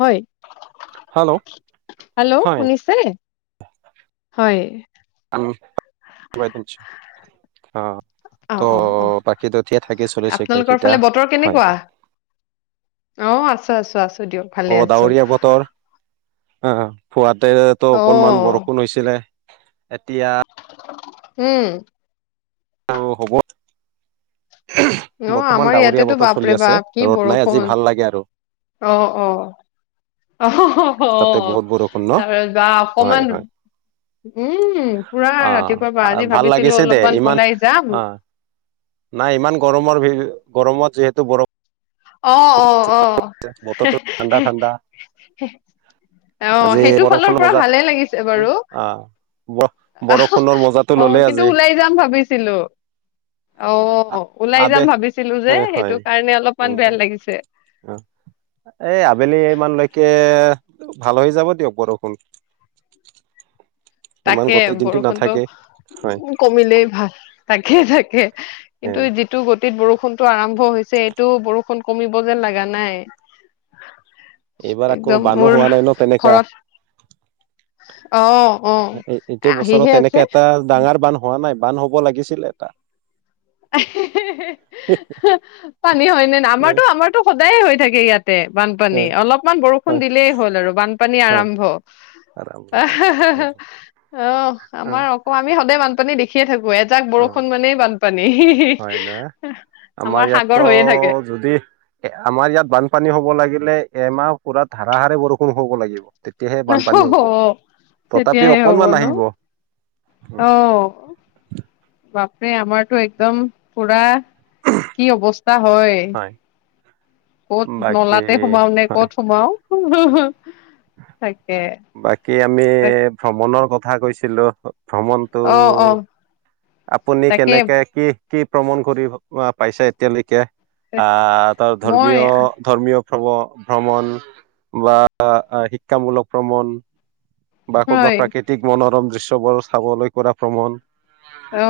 হয়। গড় গড় গড় হেল্ল' শুনিছে নে? হয়। আমি টুবাই বলছি বা আ আ। অ অ অ চলিছে আপোনালোকৰ গোটেইকেইটা ফালে বতৰ হয় কেনেকুৱা অ আছে। আছো আছো আছ অ ডাৱৰীয়া বতৰ আহ আহ। সোৱাদ তেৰেতো অকনমান অ', বৰষুণ হৈছিলে। এতিয়া গড়-গড়-গড় উম। অ হ'ব। উমহু অ', আমাৰ বৰ্তমান ডাৱৰীয়া ইয়াতেতো বতৰ বাপৰে চলি আছে। বাপ কি ৰ'দ নাই, আজি বৰষুণ। ভাল লাগে আৰু অ অ। অহ হ হ হ তাতে বহুত বৰষুণ ন তাৰ বা হয় অকমান হয় উম পুৰা আহ ৰাতিপুৱা পৰা আহ, আজি ভাল ভাবিছিলো লাগিছে দে অলপমান ইমান ওলাই যাম। অ নাই ইমান গৰমৰ ভি গৰমত যিহেতু বৰষ অ অ। অ হে ঠাণ্ডা হে ঠাণ্ডা হেই অ আজি সেইটো ফালৰ বৰষুণ পৰা মজা ভালেই লাগিছে উম, বাৰু, আহ ব বৰষুণৰ মজাটো অ ললে কিন্তু আজি ওলাই যাম ভাবিছিলো অ আ- ওলাই আবে যাম ভাবিছিলো যে হয় হয় সেইটো কাৰণে অলপ ইমান এনে বেয়া লাগিছে। অ এই আবেলিমানলৈকে ভাল হৈ যাব দিয়ক বৰষুণ। ইমান তাকে গোটেই দিনটো নাথাকে বৰষুণতটো হয় উ কমিলেই ভাল। তাকে, তাকে এ কিন্তু যিটো গতিত বৰষু [unintelligible] আৰম হৈছে এইটো বৰষুণ কমিব যেন লগা নাই এইবাৰ আকৌ একদম বানো মোৰ হোৱা নাই ন, তেনেকা। ঘৰত অ অ এ এইটো বছৰত আহিহে আছে তেনেকে এটা ডাঙৰ বান হয হোৱা নাই বান্ধ হ'ব লাগিছিলে এটা পানী হয় নে না, আমাৰতো আমাৰতো সদায় হয় [unintelligible] ইয়াত বানপানী, হয় অলপমান বৰষুণ দিলেই হ'ল আৰু বানপানী হয় আৰম্ভ, আৰম্ভ অ' আমাৰ অক আমি সদায় বানপানী দে সেই এজাক বৰষুণ মানে বা হয় না, আমাৰ সাগৰ ইয়াতো হৈয়ে থাকে। যদি, আমাৰ ইয়াত বানপানী হ'ব লাগিল মানে এমাহ পুৰা ধাৰাহাৰে বৰষুণ হ'ব লাগিব। তেতিয়াহে বানপানী হ'ব তথাপি তেতিয়াহে হ'ব অকনমান ন, আহিব অ' বাপৰে আমাৰ টো একদম, পুৰা, কি অৱস্থা হয়। ক'ত বাকী নলাতে সোমাওঁ নে হয় ক'ত সোমাওঁ। [inaudible] বাকী আমি, ভ্ৰমণৰ কথ থা কৈছিলো। ভ্ৰমণতটো, অ' অ' আপুনি তাকে কেনেকে কি কি প্ৰমণ কৰিব, ৱ পাইছে এতিয়ালৈকে? আহ, তোৰ মই ধৰ্মীয়, ধৰ্মীয় [unintelligible] ভ্ৰমণ বা শিক্ষামূলক ভ্ৰমণ বা হয় ক'ৰবাত প্ৰাকৃতিক মনোৰম যে চবৰ, চাবলৈ কৰা ভ্ৰমণ। অ',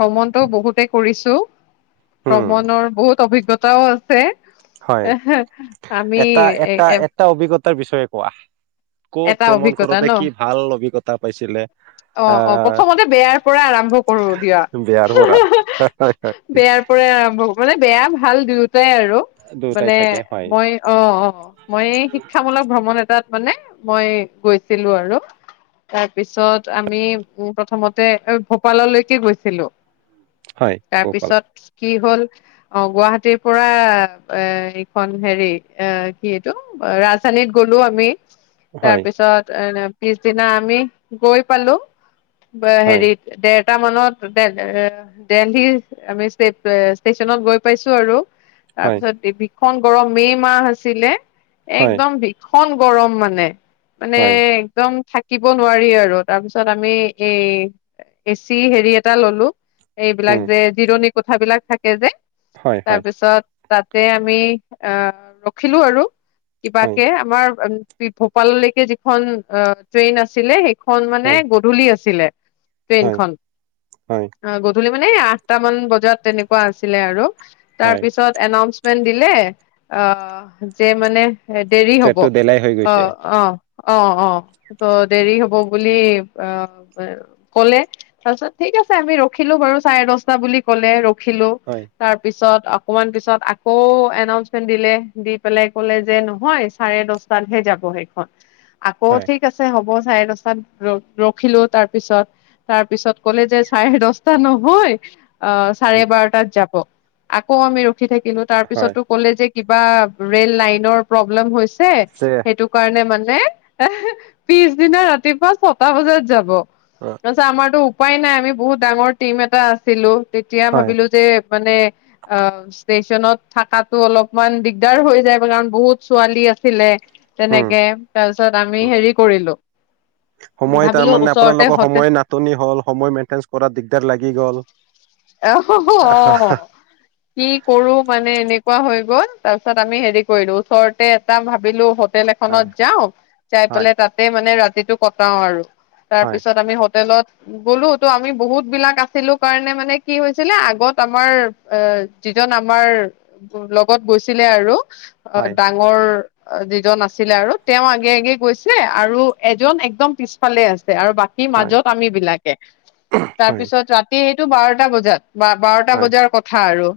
ভ্ৰমণটো বহুতে কৰিছো উম ভ্ৰমণৰ বহুত অভিজ্ঞতাও আছে। হয় এ হে, আমি এটা এ এটা এ [unintelligible] বিষয়ে কোৱা। ক'ত এটা ভ্ৰমণ অভিজ্ঞতা কৰোতে ন। কি ভাল অভিজ্ঞতা পাইছিলে অ', অ, আহ প্ৰথমতে বেয়াৰ পৰা আৰম্ভ কৰো দিয়া, বেয়াৰ পৰা হয় হয় বেয়াৰ পৰাই আৰম্ভ মান বেয়া ভাল দুই [unintelligible] আৰু, দুয়োটাই মানে, থাকে হয় মই অ, অ, মই শিক্ষামূলক ভ্ৰমণ এটাত মানে। মই গৈছিলো আৰু, তাৰপিছত আমি উ প্ৰথমতে ভোপাললৈকে গৈছিলো। তাৰপিছত কি হ'ল অ, গুৱাহাটীৰ পৰা এ এইখন হেৰি, এ কি এইটো ৰাজসালীত গ'লো আমি। তাৰ পিছত এ পিছদিনা আমি, গৈ পালো। ব হেৰি দে এটা মানত দে দে এ দেল্লীৰ আমি ষ্টেচনত গৈ পাইছো আৰু। তাৰপিছত দেবীক [unintelligible] গৰম মে মাহ আছিলে। একদম ভিক খন গৰম মানে। মানে, একদম থাক কিব নোৱাৰি আৰু। তাৰপিছত আমি এই এচি হেৰি এটা ললোঁ। এইবিলাক যে জিৰণি কোঠাবিলাক থাকে যে তাৰপিছত তাতে আমি অহ', ৰখিলো আৰু। কিবাকে আমাৰ উ [unintelligible] লৈকে যিখন অ', ট্ৰেইন আছিলে সেই খন মানে গধূলি আছিলে। ট্ৰেইনখন। গধূলি মানে আঠটা মান বজাত, তেনেকুৱা আছিলে আৰু। তাৰপিছত এনাউন্ মেন দিলে। অ', যে মানে দেৰি হ'ব। ডেলাই হৈ গৈছে। অ'। অ', অ', অ', ত, দেৰি হ'ব বুলি অ', ক'লে। তাৰপিছত ঠিক আছে আমি ৰখিলো বাৰু চাৰে দশটা বুলি ক'লে। ৰখিলো। তাৰপিছত অকণমান পিছত আকৌ এনাউচমেন্ট দিলে। দি পেলাই কলে যে নহয়, চাৰে দছটাত হে যাব সেই হত আকৌ ঠিক আছে হ'ব। চাৰে দছটাত ৰ ৰখিলো। তাৰ পিছত তাৰ পিছত ক'লে যে চাৰে দছটা নহয়, অ', চাৰে হয়। উম, বাৰটাত যাব। আকৌ আমি ৰ উঠি থাকিলো। তাৰ হয়। পিছতো ক'লে যে কিবা ৰে'ল লাইনৰ প্ৰব্লেম হৈছ ছে যে, সেইটোক মানে মানে এ হে পিছদিনা ৰাতিপুৱা ছটা বজাত যাব। অ', তৰ ছে আমাৰতোক উপায় নাই। আমি বহুত ডাঙৰ টিম এটা আছিলোঁ। তেতিয়া হয়, ভাবিলো যে মানে অ', ষ্টেচনত থকাতো অলপমান দিগদাৰ হৈ যায়। কাৰণ বহুত ছোৱালী আছিলে। উম, তেনেকে তাৰপিছত আমি উম। হেৰি কৰিলোঁ। সময় ভাবিলোঁ তাৰমানে ওচৰতে আপোনালোকৰ হোটে, সময় নাটনি হ'ল, সময় মেইনটেনেঞ্চ কৰাত দিগদাৰ লাগি গ'ল। আহ হ অহ', কি কৰো মানে এনেকুৱা হৈ গ'ল। তাৰপিছত আমি হেৰি কৰিলোঁ। ওচৰতে এটা ভাবিলোঁ হোটেল এখনত হয়, যাওঁ যাই হয়, পেলাই তাতে মানে ৰা- তিতো কটাও আৰু তাৰ হয়, পিছত আমি হোটেলত গলো তো আমি বহুত বিলাক আছিলো কাৰণে মানে কি হৈছিলে আগত আমাৰ এ যিজন আমাৰ লগত গৈছিলে আৰু অ হয়, ডাঙৰ অ যিজন নাছ- ছিলে আৰু তেওঁ আগে আগে গৈছিলে আৰু এজন একদম পিছফালে আছে আৰু বাকী হয়, মাজত আমি বিলাকে হয়, তাৰপিছত ৰাতি টো বাৰটা বজাত বা বাৰটা হয়, বজাৰ কথা আৰু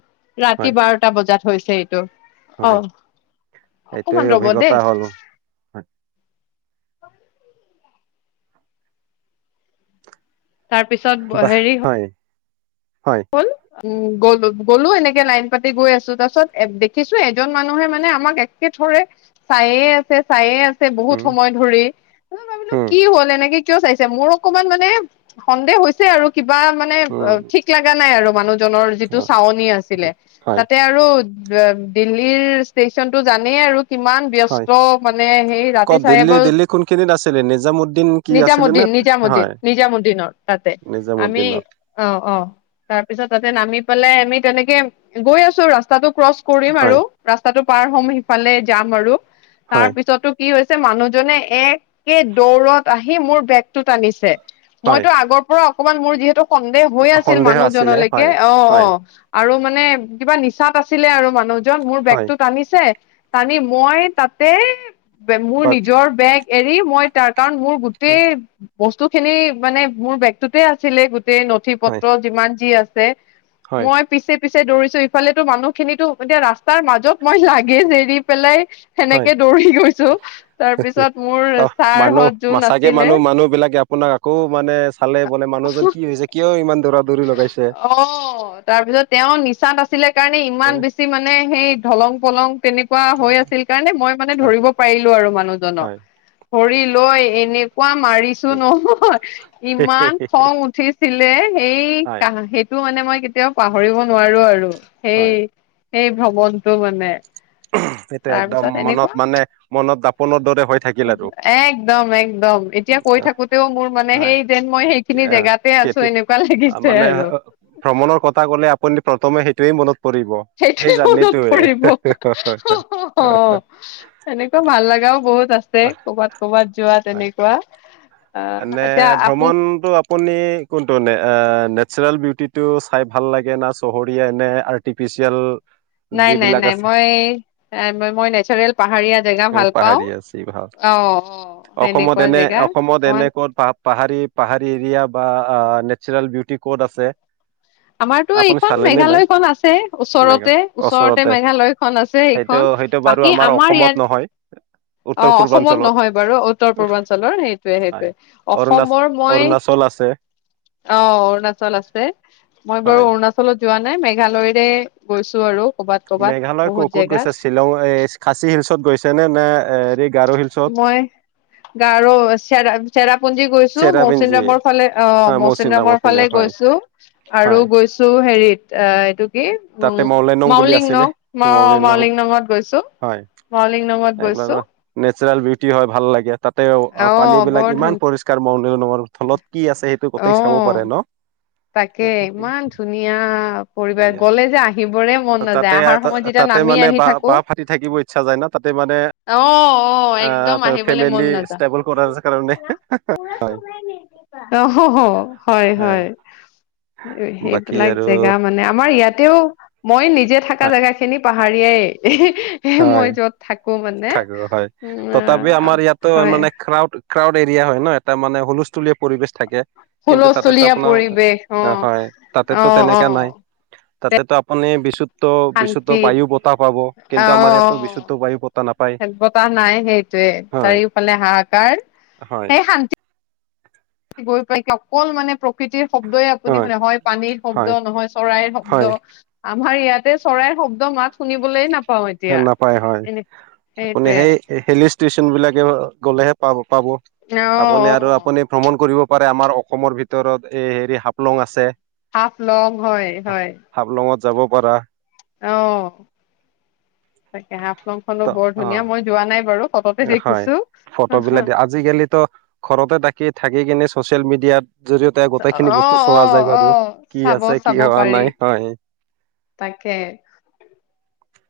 ৰাতি হয়, বাৰটা বজাত হৈছে ত অ হয়। এইটোৱে অকমান ৰ'ব অভিজ্ঞতা দেই হ'ল। হয় তাৰ পিছত বাহ, হেৰি হয়, হয় হ'ল উম গলো গলো এনেকে লাইন পাতি গৈ আছো তাৰ পিছত দেখিছো এজন মানুহে মানে আমাক একেথৰে চাইয়ে আছে চাইয়ে আছে বহুত উম, সময় ধৰি মই ভাবিলো উম, কি হ'ল এনেকে কিয় চাইছে মোৰ অকমান মানে সন্দেহ হৈছে আৰু কিবা মানে অ উম, ঠিক লগা নাই আৰু মানুহটো জনৰ যিটো অ, চাৱনি আছিলে হয়, তাতে আৰু দিল্লীৰ ষ্টেচন টো জানেই আৰু কিমান হয়। ব্যস্ত মানে সেই ৰাতি ক'ত দিল্লী চাৰেবাৰ দিল্লী কোনখিনিত আছিলে নিজামুদ্দিন কি আছিলে নে নিজামুদ্দিন নিজামু্দিন হয় নিজামুদ্দিনৰ তাতে আমি নিজামুদ্দিনত অ অ তাৰ পিছত তাতে নামি পেলাই আমি তেনেকে গৈ আছো ৰাস্তাটো ক্ৰচ কৰিম আৰু হয় ৰাস্তাটো পাৰ হ'ম সিফালে যাম আৰু তাৰ হয় পিছতো কি হৈছে মানুহজনে একে দৌৰত আহি মোৰ বেগটো টানিছে হয় মইতো আগৰ পৰা অকমান মোৰ যিহেতু সন্দেহ হৈ আছে আছিল সন্দেহ আছিলে মানুহজনলৈকে হয় অ অ হয় আৰু মানে কিবা নিচাত আছিলে আৰু মানুহ জন মোৰ হয় বেগটো টানিছে টানি মই তাতে মোৰ বাক নিজৰ বেগ এৰি মই তাৰ কাৰণ মোৰ গোটেই বস্তু খিনি মানে মোৰ বেগটোতে আছিলে গোটেই নথি পত্ৰ হয় পত্ৰ যিমান যি আছে হয় মই পিছে পিছে দৌৰিছো ইফালেতো মানুহ খিনিতো এতিয়া ৰাস্তাৰ মাজত মই লাগেজ এৰি পেলাই হয় সেনেকে দৌৰি গৈছো তাকে তাৰপিছত মোৰ তাত মানুহ ছাৰহঁত যোন মাচাগে আছিলে মানুহ মানুহ বিলাকে আপোনাক আকৌ মানে চালে বোলে মানুহজন কি হৈছে কিয় ইমান দূৰত অ তাৰপিছত তেওঁ নিচাত আছিলে কাৰণে ইমান হয় বেছি মানে সেই দলং পলং তেনেকুৱা হৈ আছিল কাৰণে মই মানে ধৰিব পাৰিলো আৰু মানুহজনক হয় ধৰি লৈ লৈ এনে এনেকোৱা মাৰিছো ঠিক নহয় ইমান খং উঠিছিলে এই হয় কা সেইটো মানে মই কেতিয়াও পাহৰিব নোৱাৰো আৰু সেই। হয় এই ভ্ৰৱন। সেইটো একদম তাৰপিছত মনত এনেকুৱা মানে মনত দাপোনৰ দৰে হৈ থাকিল আৰু একদম একদম এতিয়া কৈ থাকোতেও মোৰ মানে হয় সেই যেন মই সেইখিনি জেগাতে কেতিয়া আছো এনে। মানে ভ্ৰমণৰ কথা কলে আপুনি প্ৰথমেই। এইটেই মনত পৰিব সেই সেইটোৱে মনত জানটয়ে। পৰিব এনেকুৱা ভাল লগাও বহুত আছে হয়। কৰ'বাত কৰ'বাত যোৱা তেনেকুৱা। আহ এনে এতিয়া আপ ভ্ৰমণতটো আপুনি কোনটো নে নেচাৰেল বি। কূুৰ্তিটো চাই ভাল লাগে না চহৰি এনে আৰ্টিফিচিয়েল। নাই নাই যিবিলাক নাই আছে মই মই নেচাৰেল পাহাৰীয়া জেগা ভাল পাওঁ পাহাৰীয়া আছে ভাল অ অ সেনেকুৱা জেগা। অকমান তেনেকত প পাহাৰী পাহাৰী এৰিয়া। বা নেচাৰেল বিউটি ক'ত আছে। আমাৰতো আপুনি এইখন চালেনে নাই মেঘালয়খন আছে ওচৰতে ওচৰতে মেঘালয় খ আছে। সেইটো এইখন সেইটো বাৰু বাকী আমাৰ অসমত নহয় ইয়াত উত্তৰ অ অসমত পূৰ্বাঞ্চলত নহয় বাৰু উত্তৰ পূৰ্বাঞ্চলৰ সেই। য় হয় সেইটয়ে অৰুণাচ অসমৰ মই অৰুণাচল আছে অ অৰুণাচল আছে। মই বাৰু হয় অৰুণাচলত। যোৱা নাই মেঘালয়ৰে গৈছো আৰু। কৰ'বাত কৰ'বাত মেঘালয় ক' বহুত ক'ত জেগাত গৈছে শ্বিলং এই খাচী হিলছত গৈছে নে নে। হেৰি গাৰো হিলছত মই গাও চিয়ান। চেৰাপ। পুঞ্জি গৈছো মৌচিন চেৰাপিঞ্জী ৰামৰ ফালে অ হয় মৌচিন মৌচিনৰামৰ ৰামৰ পিনে ফালে হয় গৈছো আৰু হয় গৈছো হেৰিত। অ এইটো। তাতে মলেনং বুলি মউলিং আছিলে নং মই মলেনং মউলিং নঙত গৈছো হয় মওলিং নঙত গৈছো। নেচাৰেল বিটি হয় ভাল লাগে তাতে অ পানী বিলাক বৰ ধুন ইমান পৰিষ্কাৰ ম। মোৰ নাম ত তলত কি আছে সেইটো অ গোটেই চাব পাৰে ন। তাকে ইমান ধুনীয়া পৰিবেশ গলে। যে আহিবৰে মন নাযায় তাতে আহাৰ সময়ত যেতিয়া তাতে নামি মানে আহি বাহ থাকো বাহ ফাটি থাকিব ইচ্ছা যায় ন তাতে মানে অ। অ একদম আহ আহিবলে ফেমিলি মন নাযায় ষ্টেবল কৰাৰ কাৰণে হয়। অ হয় হয় সেইবিলাক জেগা মানে আমাৰ ইয়াতেও। মই নিজে থকা জেগাখিনি পাহাৰৰিয়াই হয় মই যত থাকো মানে থাকো হয়। উ তথাপি আমাৰ ইয়াতো হয় মানে ক্ৰাউড ক্ৰাউড এৰিয়া হয় ন এটা মানে হুলস্থুলীয়া পৰিৱেশ থাকে কিন্তু হুলস্থুলীয়া তাতেতো আপোনাৰ পৰিৱেশ হয় অ অ অ তাতে তো আপুনি বিচুত বিশুদ্ধ শান্তি বায়ু বতাহ পাব অ কিন্তু আমাৰ ইয়াতো বিশুদ্ধ বায়ু বতাহ নাপায়। অ বতাহ নাই সেইটোৱে হয় চাৰিওফালে হাহাকাৰ হয় সেই শান্তি গৈ পাই অকল মানে প্ৰকৃতিৰ শব্দই আপুনি হয় নহয় পানীৰ শব্দ হয় নহয় চৰাইৰ শব্দ হয় আমাৰ ইয়াতে চৰাইৰ শব্দ মাত শুনিবলৈ নাপা নাপায় হয় আপুনি সেইটোৱে সেই লিষ্ট্ৰ ষ্টেচন বিলাকে গ'লেহে পাব পাব অ', আপুনি আৰু অ', আপুনি ভ্ৰমণ কৰিব পাৰে আমাৰ অসমৰ ভিতৰত এই হেৰি হাফলং আছে হাফ লং হয় হয় হাফলঙত যাব পাৰা অহ তাকে হাফলং খনো ত বৰ অ ধুনীয়া মই যোৱা নাই বাৰু ফটোতে হয় দেখিছো। ফটো বিলাক দিয়ে, আজি কালিতো ঘৰতে তাকি থাকি কিনে ছ'চিয়েল মিডিয়াত জৰিয়তে গোটেইখিনি অ বস্তু অ চোৱা যায় অ বাৰু কি চাব আছে কি চাব হোৱা পাৰি নাই হয় তাকে,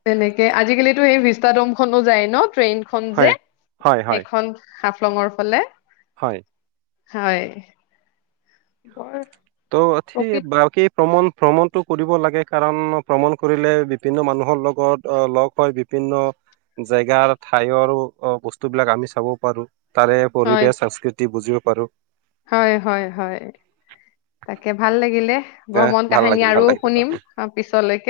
তেনে কে আজি কালিতো এই ভিস্তাডোম খনো যায় ন ট্ৰেইন খন যে হয় হয় হয় সেইখন হাফলংৰ ফালে হয় হয় বৰ ত থি প্ৰকৃত বাকি ভ্ৰমণ ভ্ৰমণটো কৰিব লাগে কাৰণ ভ্ৰমণ কৰিলে বিভিন্ন মানুহৰ লগত লগ হৈ বিভিন্ন জেগাৰ ঠাইওৰ বস্তুবিলাক আমি চাব পাৰো তাৰে হয়, পৰিৱেশ সংস্কৃতি বুজিব পাৰো হয় হয় হয় তাকে ভাল লাগিলে এ ভ্ৰমন ভাল কাহিনী লাগিল আৰু ভাল লাগিল শুনিম অ পিছলৈকে